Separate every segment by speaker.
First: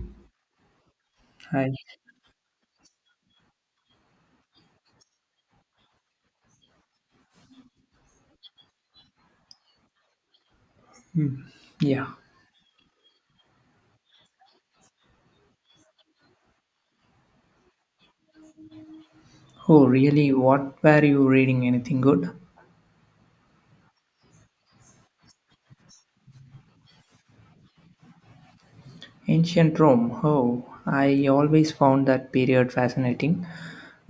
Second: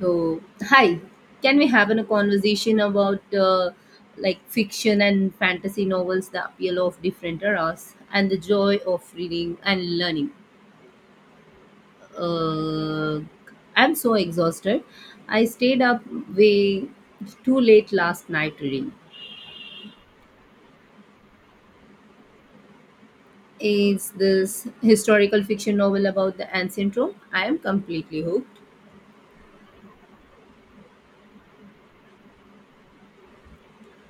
Speaker 1: So hi. Can we
Speaker 2: Hi.
Speaker 1: have a conversation about like fiction and fantasy novels, the appeal of different eras, and the joy of reading and learning?
Speaker 2: Yeah.
Speaker 1: Uh, I'm so exhausted. I stayed up way too late last night reading.
Speaker 2: Oh, really? What were you reading? Anything good?
Speaker 1: Is this historical fiction novel about the ancient Rome. I am completely hooked.
Speaker 2: Ancient Rome. Oh, I always found that period fascinating,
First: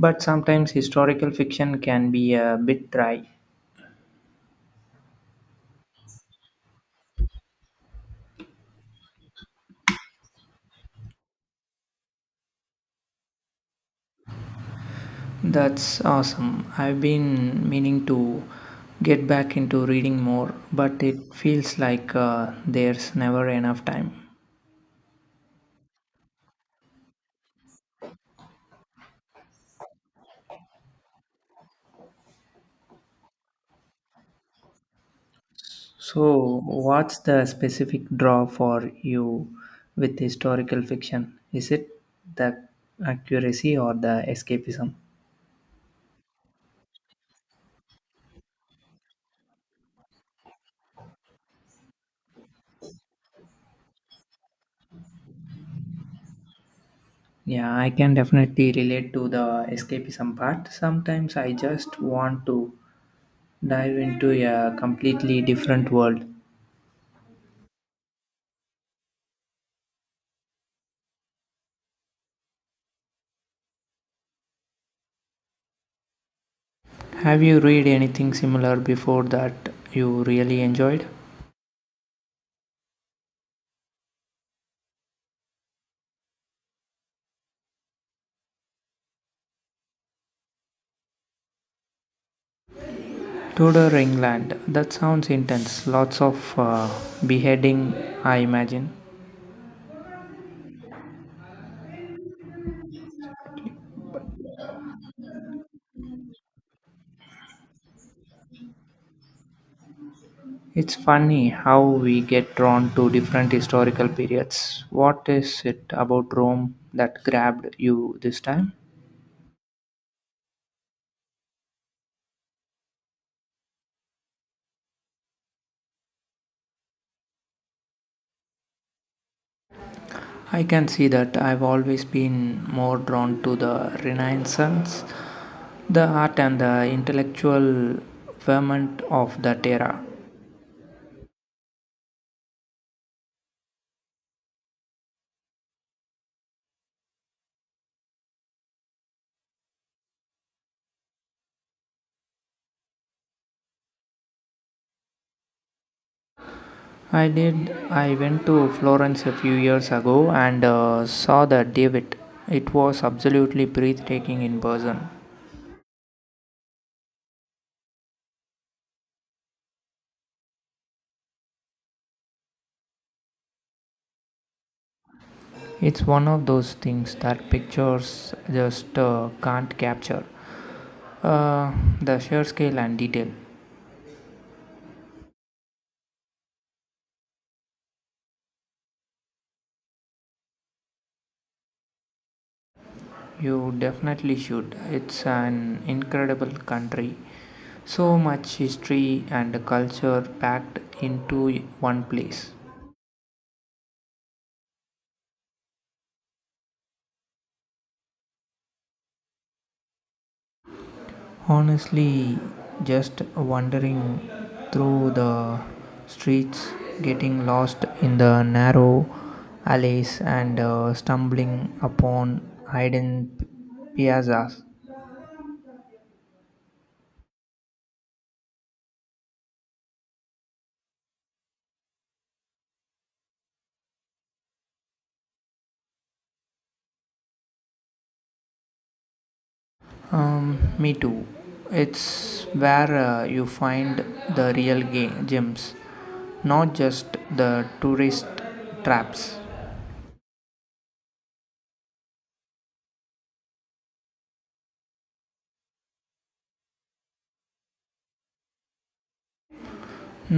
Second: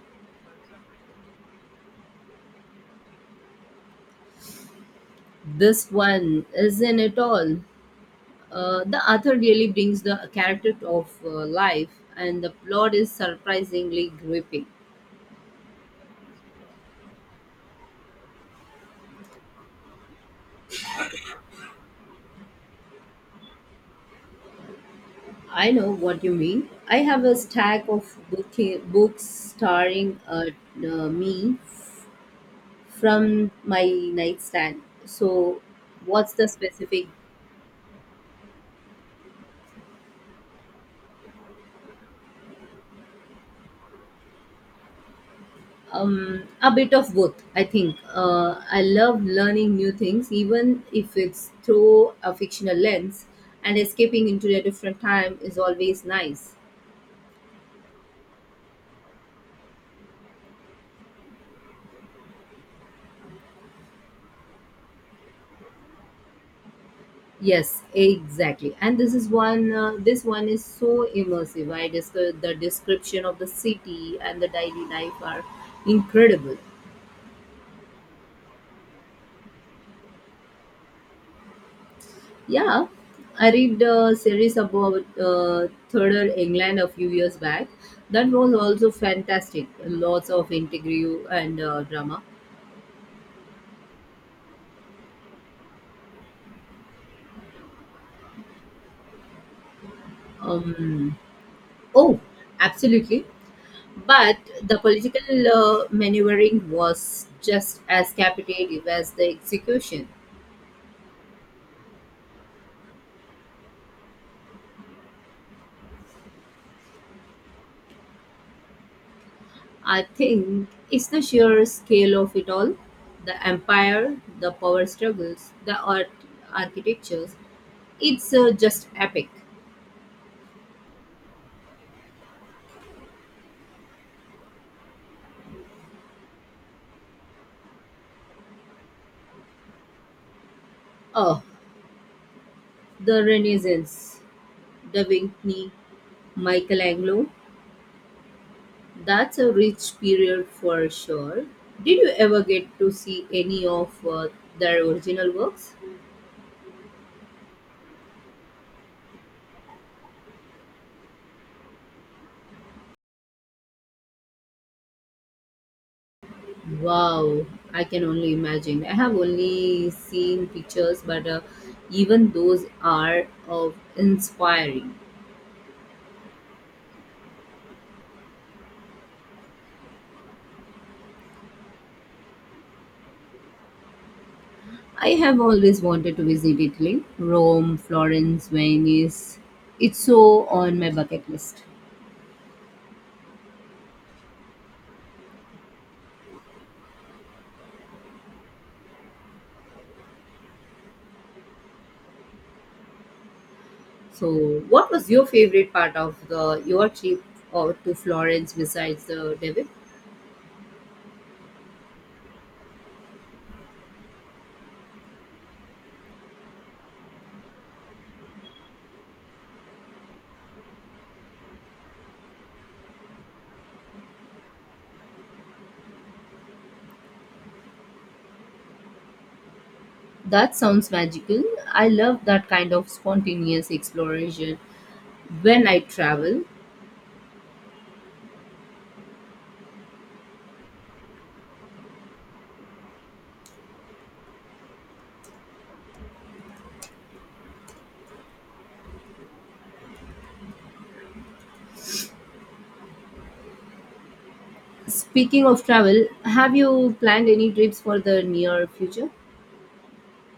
Speaker 2: but sometimes historical fiction can be a bit dry.
Speaker 1: This one isn't at all. The author really brings the character of life, and the plot is surprisingly gripping.
Speaker 2: That's awesome. I've been meaning to get back into reading more, but it feels like there's never enough time.
Speaker 1: I know what you mean. I have a stack of books starring me from my nightstand. So, what's the
Speaker 2: So,
Speaker 1: specific?
Speaker 2: what's the specific draw for you with historical fiction? Is it the accuracy or the escapism?
Speaker 1: A bit of both, I think. I love learning new things, even if it's through a fictional lens, and escaping into a different time is always nice.
Speaker 2: Yeah, I can definitely relate to the escapism part. Sometimes I just want to dive into a completely different world.
Speaker 1: Yes, exactly. And this is one. This one is so immersive. I discovered the description of the city and the daily life are incredible.
Speaker 2: Have you read anything similar before that you really enjoyed?
Speaker 1: Yeah, I read a series about Third England a few years back. That was also fantastic. Lots of intrigue and drama.
Speaker 2: Tudor England. That sounds intense. Lots of beheading, I imagine.
Speaker 1: Um, oh, absolutely. But the political maneuvering was just as captivating as the execution.
Speaker 2: It's funny how we get drawn to different historical periods. What is it about Rome that grabbed you this time?
Speaker 1: I think it's the sheer scale of it all, the empire, the power struggles, the art architectures. It's just epic.
Speaker 2: I can see that I've always been more drawn to the Renaissance, the art and the intellectual ferment of that era.
Speaker 1: Oh, the Renaissance, Da Vinci, Michelangelo. That's a rich period for sure. Did you ever get to see any of their original works?
Speaker 2: I did. I went to Florence a few years ago and saw the David. It was absolutely breathtaking in person.
Speaker 1: Wow, I can only imagine. I have only seen pictures, but even those are of inspiring.
Speaker 2: It's one of those things that pictures just can't capture. Uh, the sheer scale and detail.
Speaker 1: I have always wanted to visit Italy, Rome, Florence, Venice. It's so on my bucket list.
Speaker 2: You definitely should. It's an incredible country. So much history and culture packed into one place.
Speaker 1: So, what was your favorite part of the your trip or to Florence besides the David?
Speaker 2: Honestly, just wandering through the streets, getting lost in the narrow alleys and stumbling upon hidden p- piazzas.
Speaker 1: That sounds magical. I love that kind of spontaneous exploration when I travel.
Speaker 2: Me too. It's where you find the real gems, not just the tourist traps.
Speaker 1: Speaking of travel, have you planned any trips for the near future?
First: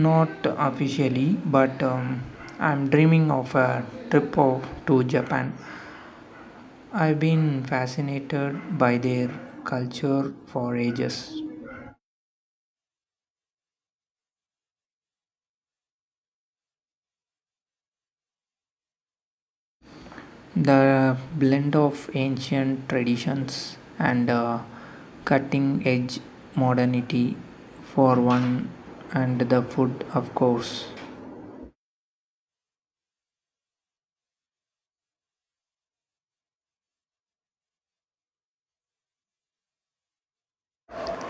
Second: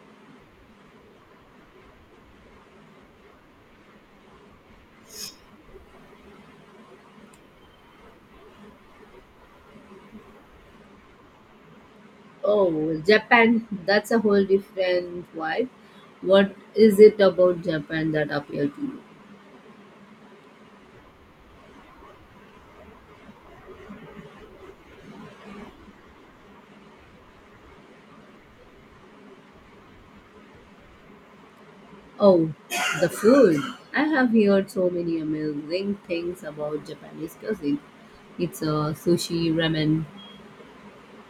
Speaker 2: Not officially, but I'm dreaming of a to Japan. I've been fascinated by their culture for ages.
Speaker 1: Oh, Japan, that's a whole different vibe. What is it about Japan that appealed to you?
Speaker 2: The blend of ancient traditions and cutting edge modernity, for one, and the food, of course.
Speaker 1: Oh, the food. I have heard so many amazing things about Japanese cuisine. It's a sushi, ramen.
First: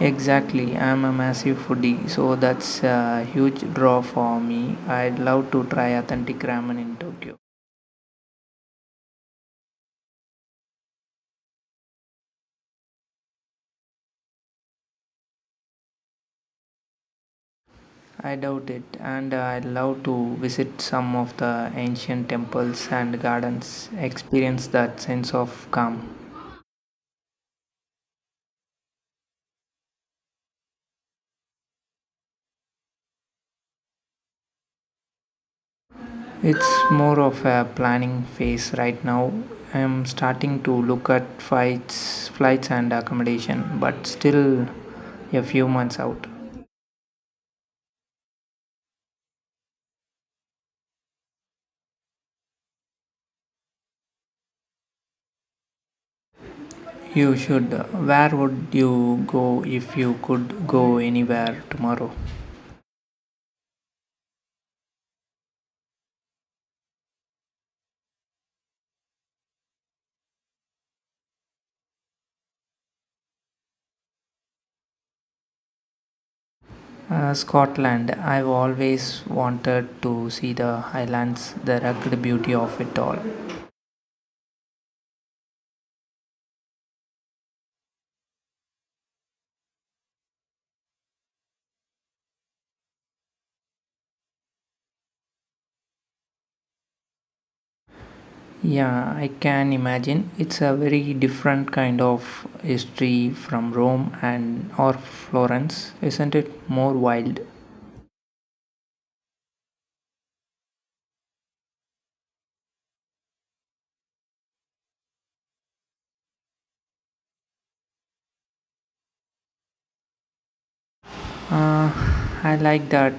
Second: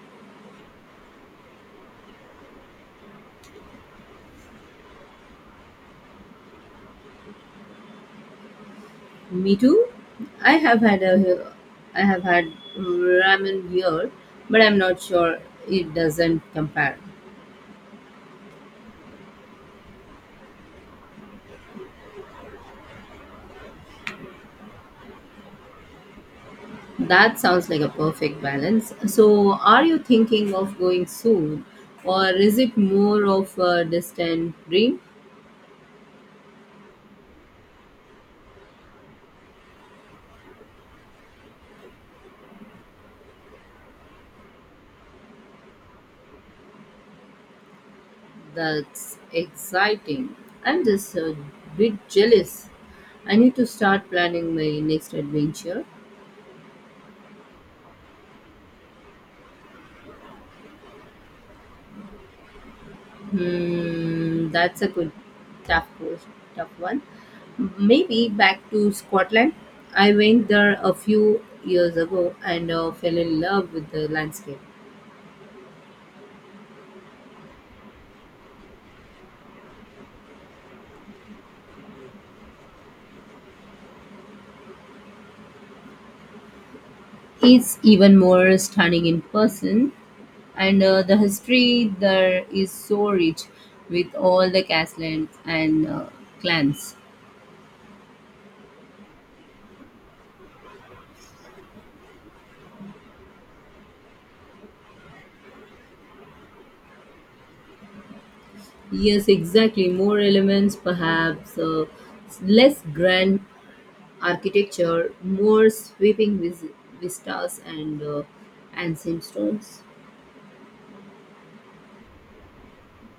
Speaker 2: Exactly, I'm a massive foodie, so that's a huge draw for me. I'd love to try authentic ramen in Tokyo.
Speaker 1: Me too. I have had a I have had ramen here, but I'm not sure it doesn't compare.
Speaker 2: I doubt it, and I'd love to visit some of the ancient temples and gardens, experience that sense of calm.
Speaker 1: That sounds like a perfect balance. So, are you thinking of going soon, or is it more of a distant dream?
Speaker 2: It's more of a planning phase right now. I'm starting to look at flights and accommodation, but still a few months out.
Speaker 1: That's exciting. I'm just a bit jealous. I need to start planning my next adventure.
Speaker 2: You should. Where would you go if you could go anywhere tomorrow?
Speaker 1: Hmm, that's a tough, course- tough one. Maybe back to Scotland. I went there a few years ago and fell in love with the landscape.
Speaker 2: Scotland. I've always wanted to see the Highlands, the rugged beauty of it all.
Speaker 1: He's even more stunning in person, and the history there is so rich with all the castles and clans.
Speaker 2: Yeah, I can imagine. It's a very different kind of history from Rome and or Florence, isn't it? More wild.
Speaker 1: Yes, exactly. More elements, perhaps less grand architecture, more sweeping vistas and ancient stones.
Speaker 2: Uh, I like that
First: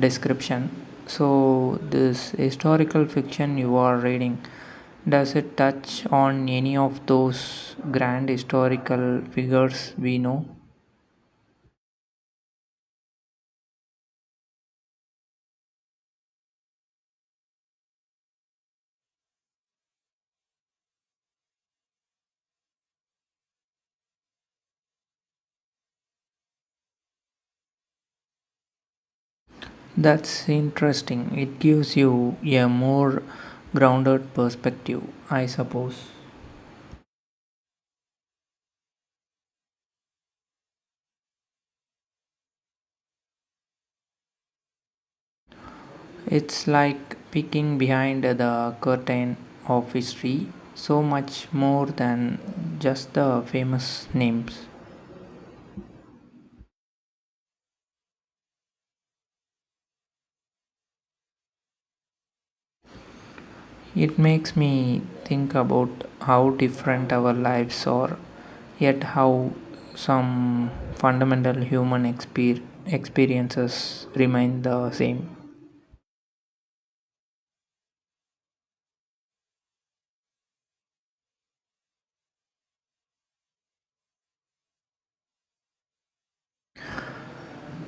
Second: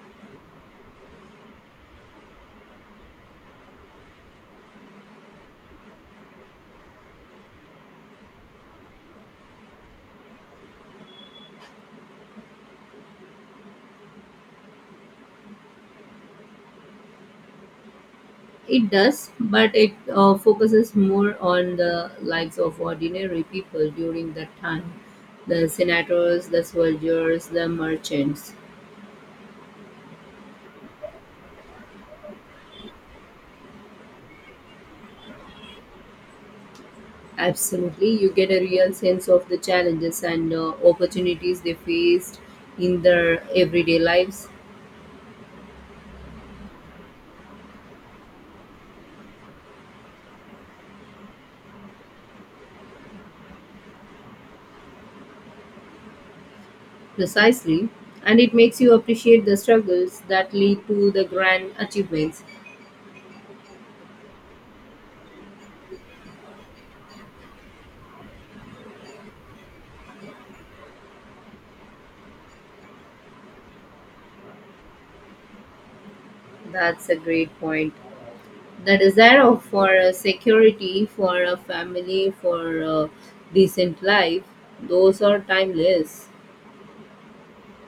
Speaker 2: description. So, this historical fiction you are reading, does it touch on any of those grand historical figures we know?
Speaker 1: It does, but it focuses more on the lives of ordinary people during that time, the senators, the soldiers, the merchants.
Speaker 2: That's interesting. It gives you a more grounded perspective, I suppose.
Speaker 1: Absolutely, you get a real sense of the challenges and opportunities they faced in their everyday lives.
Speaker 2: It's like peeking behind the curtain of history, so much more than just the famous names.
Speaker 1: Precisely, and it makes you appreciate the struggles that lead to the grand achievements.
Speaker 2: It makes me think about how different our lives are, yet how some fundamental experiences remain the same.
Speaker 1: That's a great point. The for a security, for a family, for a decent life, those are timeless.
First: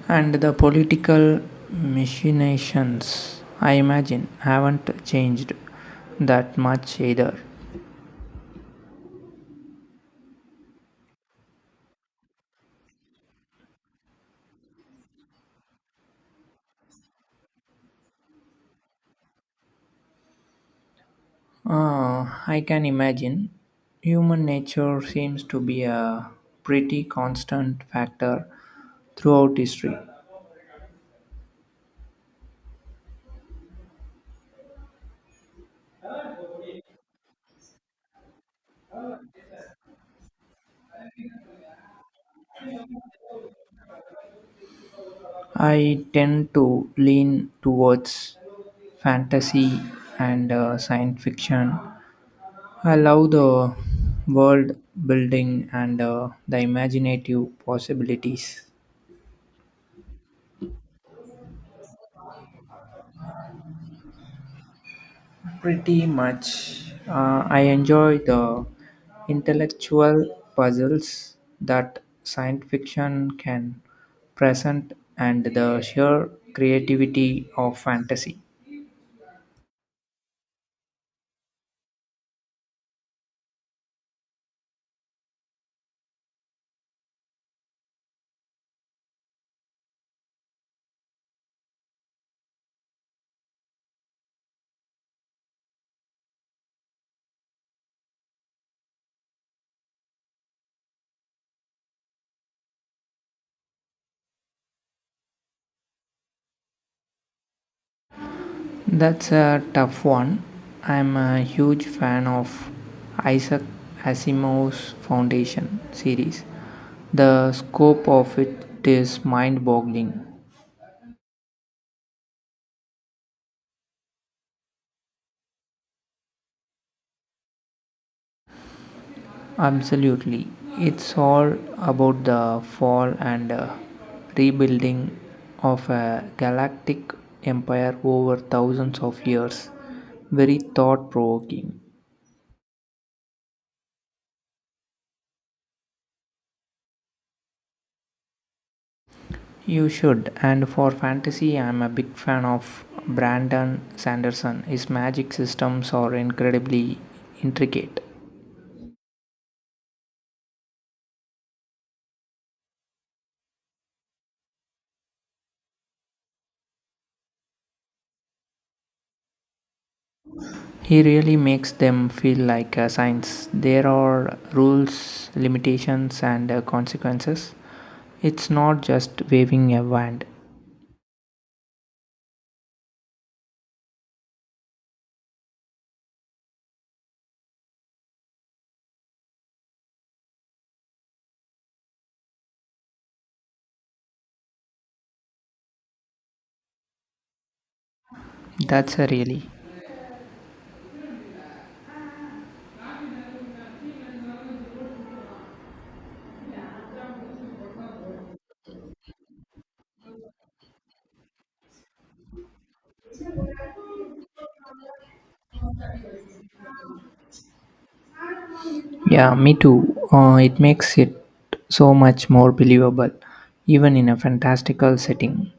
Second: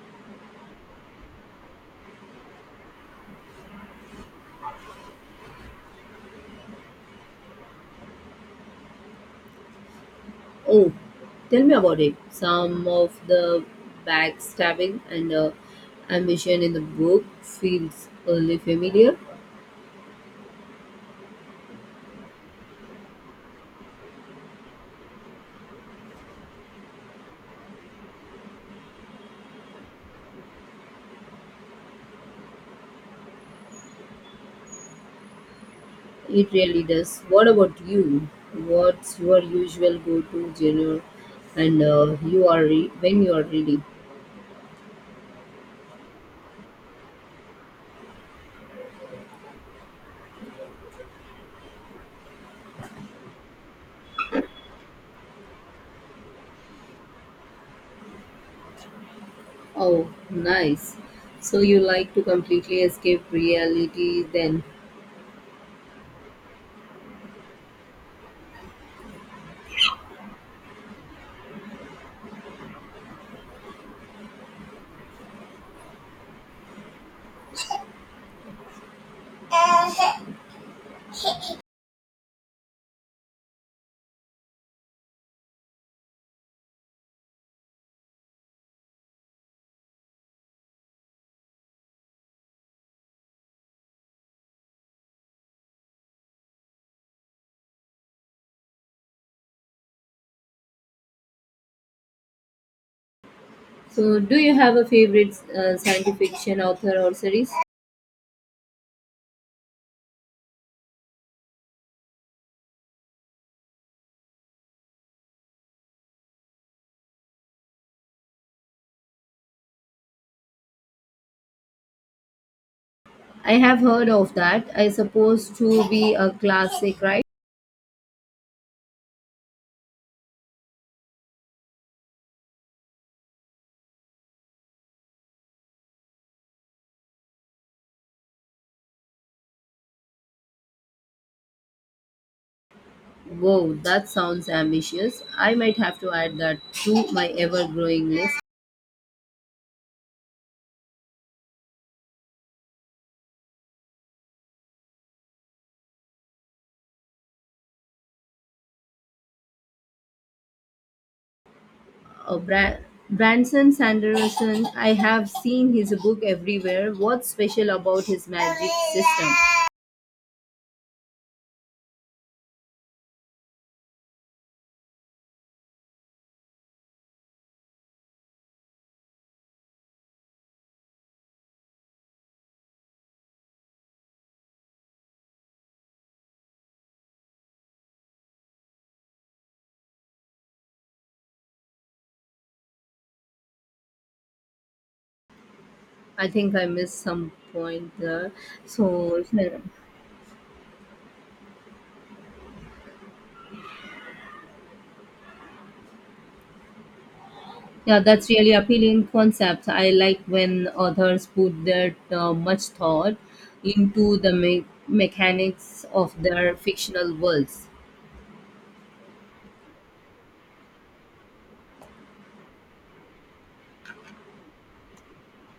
Speaker 2: And the political machinations, I imagine, haven't changed that much either.
Speaker 1: Oh, tell me about it. Some of the backstabbing and ambition in the book feels only familiar.
Speaker 2: Ah, I can imagine. Human nature seems to be a pretty constant factor throughout history.
Speaker 1: It really does. What about you? What's your usual go-to genre? And when you are reading.
Speaker 2: I tend to lean towards fantasy and science fiction. I love the world building and the imaginative possibilities.
Speaker 1: Oh, nice. So you like to completely escape reality then?
Speaker 2: Pretty much. I enjoy the intellectual puzzles that science fiction can present and the sheer creativity of fantasy.
Speaker 1: So, do you have a favorite science fiction author or series?
Speaker 2: That's a tough one. I'm a huge fan of Isaac Asimov's Foundation series. The scope of it is mind boggling.
Speaker 1: I have heard of that. I suppose to be a classic, right?
Speaker 2: Absolutely. It's all about the fall and rebuilding of a galactic empire over thousands of years. Very thought provoking.
Speaker 1: Wow, that sounds ambitious. I might have to add that to my ever-growing list.
Speaker 2: You should. And for fantasy, I'm a big fan of Brandon Sanderson. His magic systems are incredibly intricate.
Speaker 1: Uh, Bra- Branson Sanderson, I have seen his book everywhere. What's special about his magic system?
Speaker 2: He really makes them feel like a science. There are rules, limitations, and consequences. It's not just waving a wand.
Speaker 1: I think I missed some point there.
Speaker 2: That's a
Speaker 1: So,
Speaker 2: really.
Speaker 1: yeah, that's really appealing concept. I like when authors put that much thought into the mechanics of their fictional worlds.
Speaker 2: Yeah, me too. It makes it so much more believable, even in a fantastical setting.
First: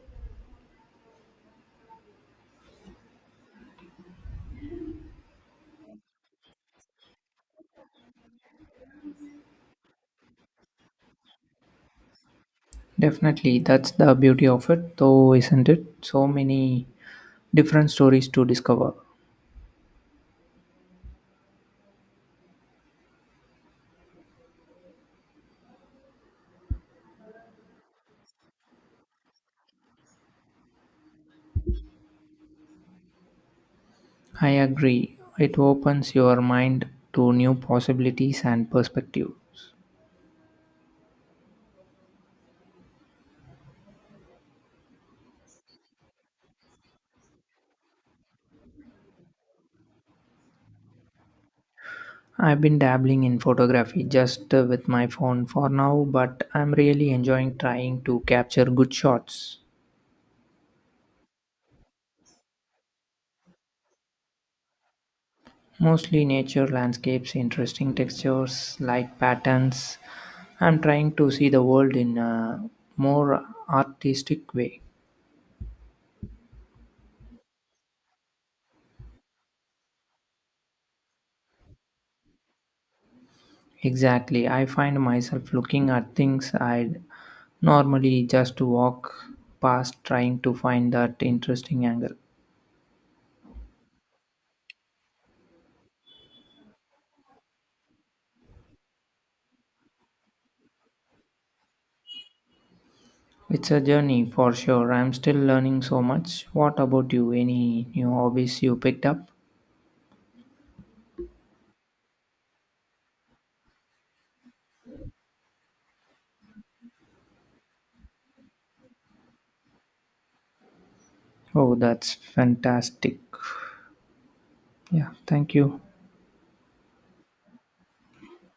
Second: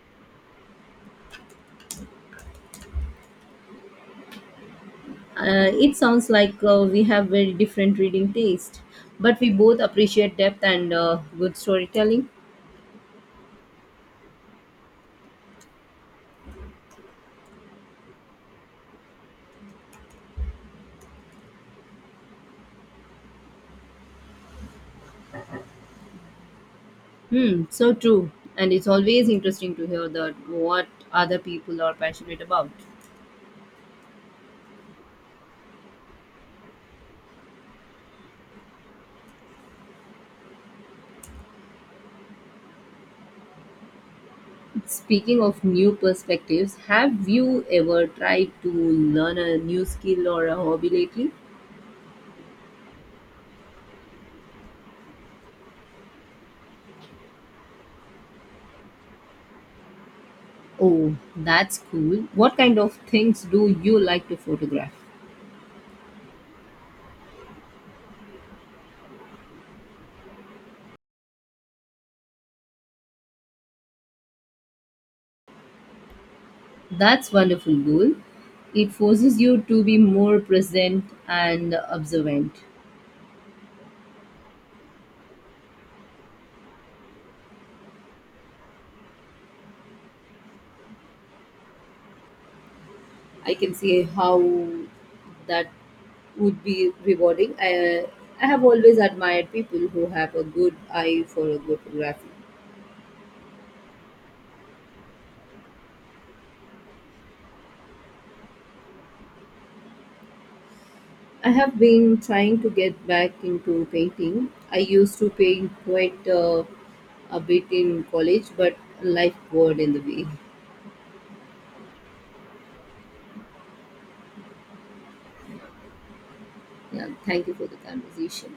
Speaker 1: It sounds like we have very different reading taste, but we both appreciate depth and good storytelling.
Speaker 2: Definitely, that's the beauty of it, though, isn't it? So many different stories to discover.
Speaker 1: Hmm, so true. And it's always interesting to hear that what other people are passionate about.
Speaker 2: I agree. It opens your mind to new possibilities and perspectives.
Speaker 1: Speaking of new perspectives, have you ever tried to learn a new skill or a hobby lately?
Speaker 2: I've been dabbling in photography just with my phone for now, but I'm really enjoying trying to capture good shots.
Speaker 1: Oh, that's cool. What kind of things do you like to photograph?
Speaker 2: Mostly nature, landscapes, interesting textures, light patterns. I'm trying to see the world in a more artistic way.
Speaker 1: That's wonderful goal. It forces you to be more present and observant.
Speaker 2: Exactly, I find myself looking at things I'd normally just walk past, trying to find that interesting angle.
Speaker 1: I can see how that would be rewarding. I have always admired people who have a good eye for a good photography.
Speaker 2: It's a journey for sure. I'm still learning so much. What about you? Any new hobbies you picked up?
Speaker 1: I have been trying to get back into painting. I used to paint quite a bit in college, but life got in the way.
Speaker 2: Oh, that's fantastic. Yeah, thank you.
Speaker 1: Yeah, thank you for the conversation.